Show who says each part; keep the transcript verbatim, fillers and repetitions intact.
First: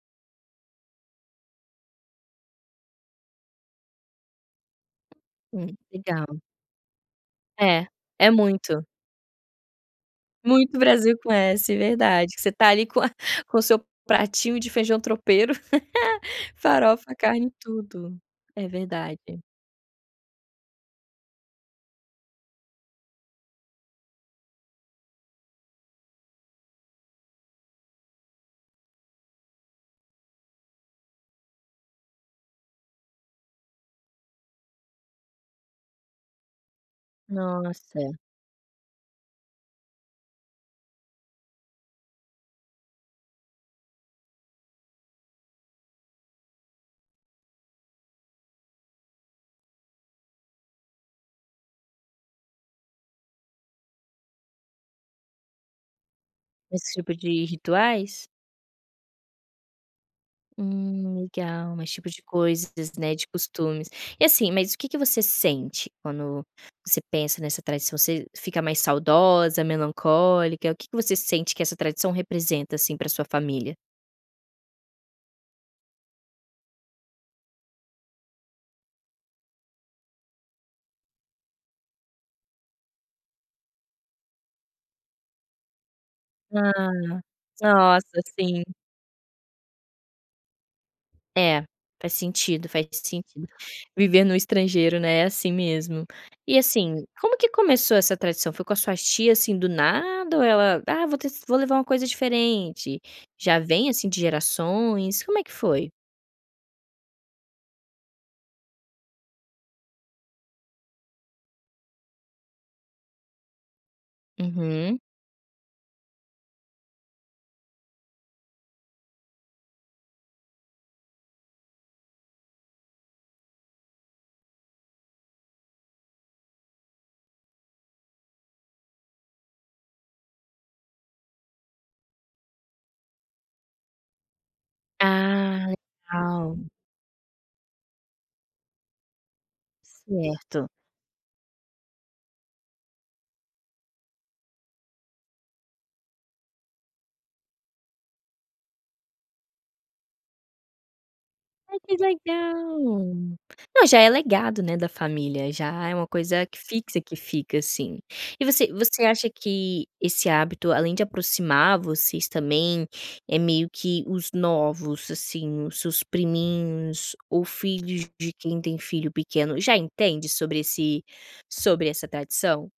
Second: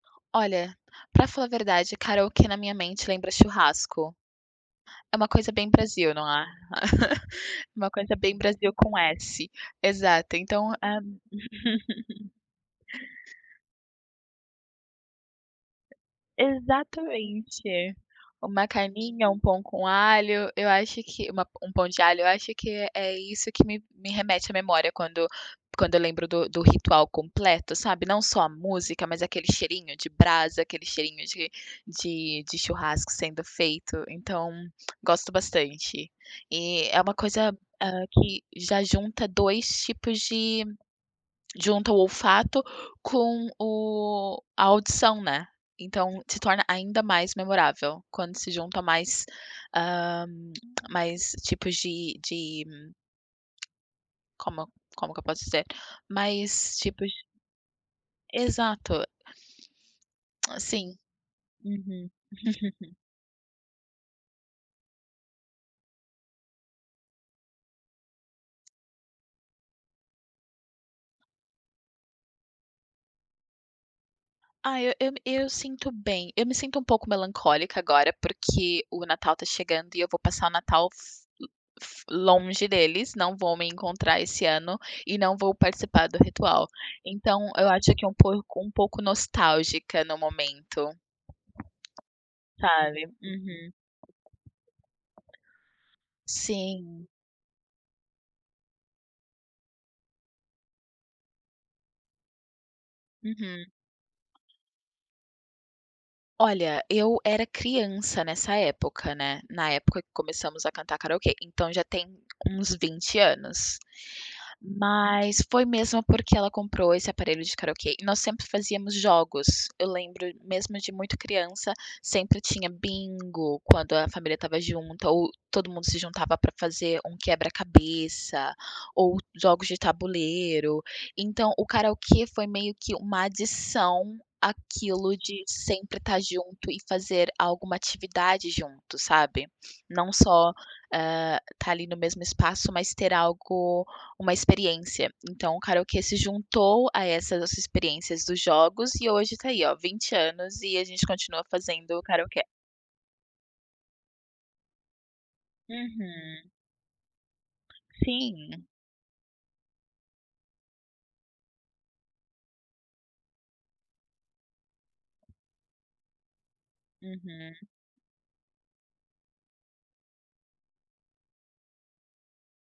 Speaker 1: Olha, para falar a verdade, karaokê o que na minha mente lembra churrasco. É uma coisa bem
Speaker 2: Hum,
Speaker 1: Brasil, não
Speaker 2: legal.
Speaker 1: é?
Speaker 2: É,
Speaker 1: Uma coisa
Speaker 2: é
Speaker 1: bem Brasil
Speaker 2: muito.
Speaker 1: com s, exato. Então
Speaker 2: Muito Brasil com s, verdade, que você está ali com a com o seu pratinho de feijão tropeiro, farofa, carne,
Speaker 1: Exatamente.
Speaker 2: tudo. É
Speaker 1: Uma carninha, um
Speaker 2: verdade.
Speaker 1: pão com alho, eu acho que uma um pão de alho. Eu acho que é é isso que me me remete à memória quando quando eu lembro do do ritual completo, sabe? Não só a música, mas aquele cheirinho de brasa, aquele cheirinho de de de churrasco sendo feito, então, gosto bastante. E é uma coisa, hã,
Speaker 2: Nossa.
Speaker 1: que já junta dois tipos de junta o olfato com o a audição, né. Então se torna ainda mais memorável, quando se junta mais, ah, mais tipos de de Como como que eu posso dizer? Mais
Speaker 2: Esse
Speaker 1: tipos
Speaker 2: tipo de rituais?
Speaker 1: Exato. Sim.
Speaker 2: Hum, legal, mais tipo
Speaker 1: Uhum.
Speaker 2: de coisas, né, de costumes. E, assim, mas o que que você sente quando você pensa nessa tradição, você fica mais saudosa, melancólica, o que que você sente que essa tradição representa, assim, para sua família?
Speaker 1: Ai, eu eu eu sinto bem, eu me sinto um pouco melancólica agora, porque o Natal tá chegando e eu vou passar o Natal lo fo longe deles, não vão me encontrar esse ano, e não vou participar do ritual.
Speaker 2: Ah,
Speaker 1: Então eu acho
Speaker 2: nossa,
Speaker 1: que é um pouco
Speaker 2: sim.
Speaker 1: um pouco nostálgica no momento.
Speaker 2: É, faz sentido, faz
Speaker 1: Sabe,
Speaker 2: sentido.
Speaker 1: uhum.
Speaker 2: Viver no estrangeiro, né, é assim mesmo. E, assim,
Speaker 1: Sim.
Speaker 2: como que começou essa tradição? Foi com as suas tia, assim, do nada ou ela: "Ah, vou ter vou levar uma coisa diferente." Já
Speaker 1: Uhum.
Speaker 2: vem, assim, de gerações? Como é que foi?
Speaker 1: Olha, eu era criança nessa época, né, na época que começamos a cantar karaokê, então já tem uns vinte anos.
Speaker 2: Uhum.
Speaker 1: Mas foi mesmo porque ela comprou esse aparelho de karaokê e nós sempre fazíamos jogos. Eu lembro mesmo de muito criança, sempre tinha bingo quando a família estava junta ou todo mundo se juntava para fazer um quebra-cabeça, ou jogos de tabuleiro, então o karaokê foi meio que uma adição àquilo de
Speaker 2: Ah,
Speaker 1: sempre estar
Speaker 2: legal.
Speaker 1: junto e fazer alguma atividade junto, sabe? Não só,
Speaker 2: Certo.
Speaker 1: hã, estar ali no mesmo espaço mas ter algo, uma experiência, então o karaokê se juntou a essas experiências dos jogos e hoje tá aí olha, vinte anos e a gente continua
Speaker 2: Ah, que
Speaker 1: fazendo karaokê.
Speaker 2: legal. Não, já é legado, né, da família, já é uma coisa
Speaker 1: Uhum.
Speaker 2: que fixa, que fica, assim. E
Speaker 1: Sim.
Speaker 2: você você acha que esse hábito, além de aproximar vocês também, é meio que os novos, assim, os seus priminhos ou
Speaker 1: Uhum.
Speaker 2: filhos de quem tem filho pequeno já entende sobre esse sobre essa tradição?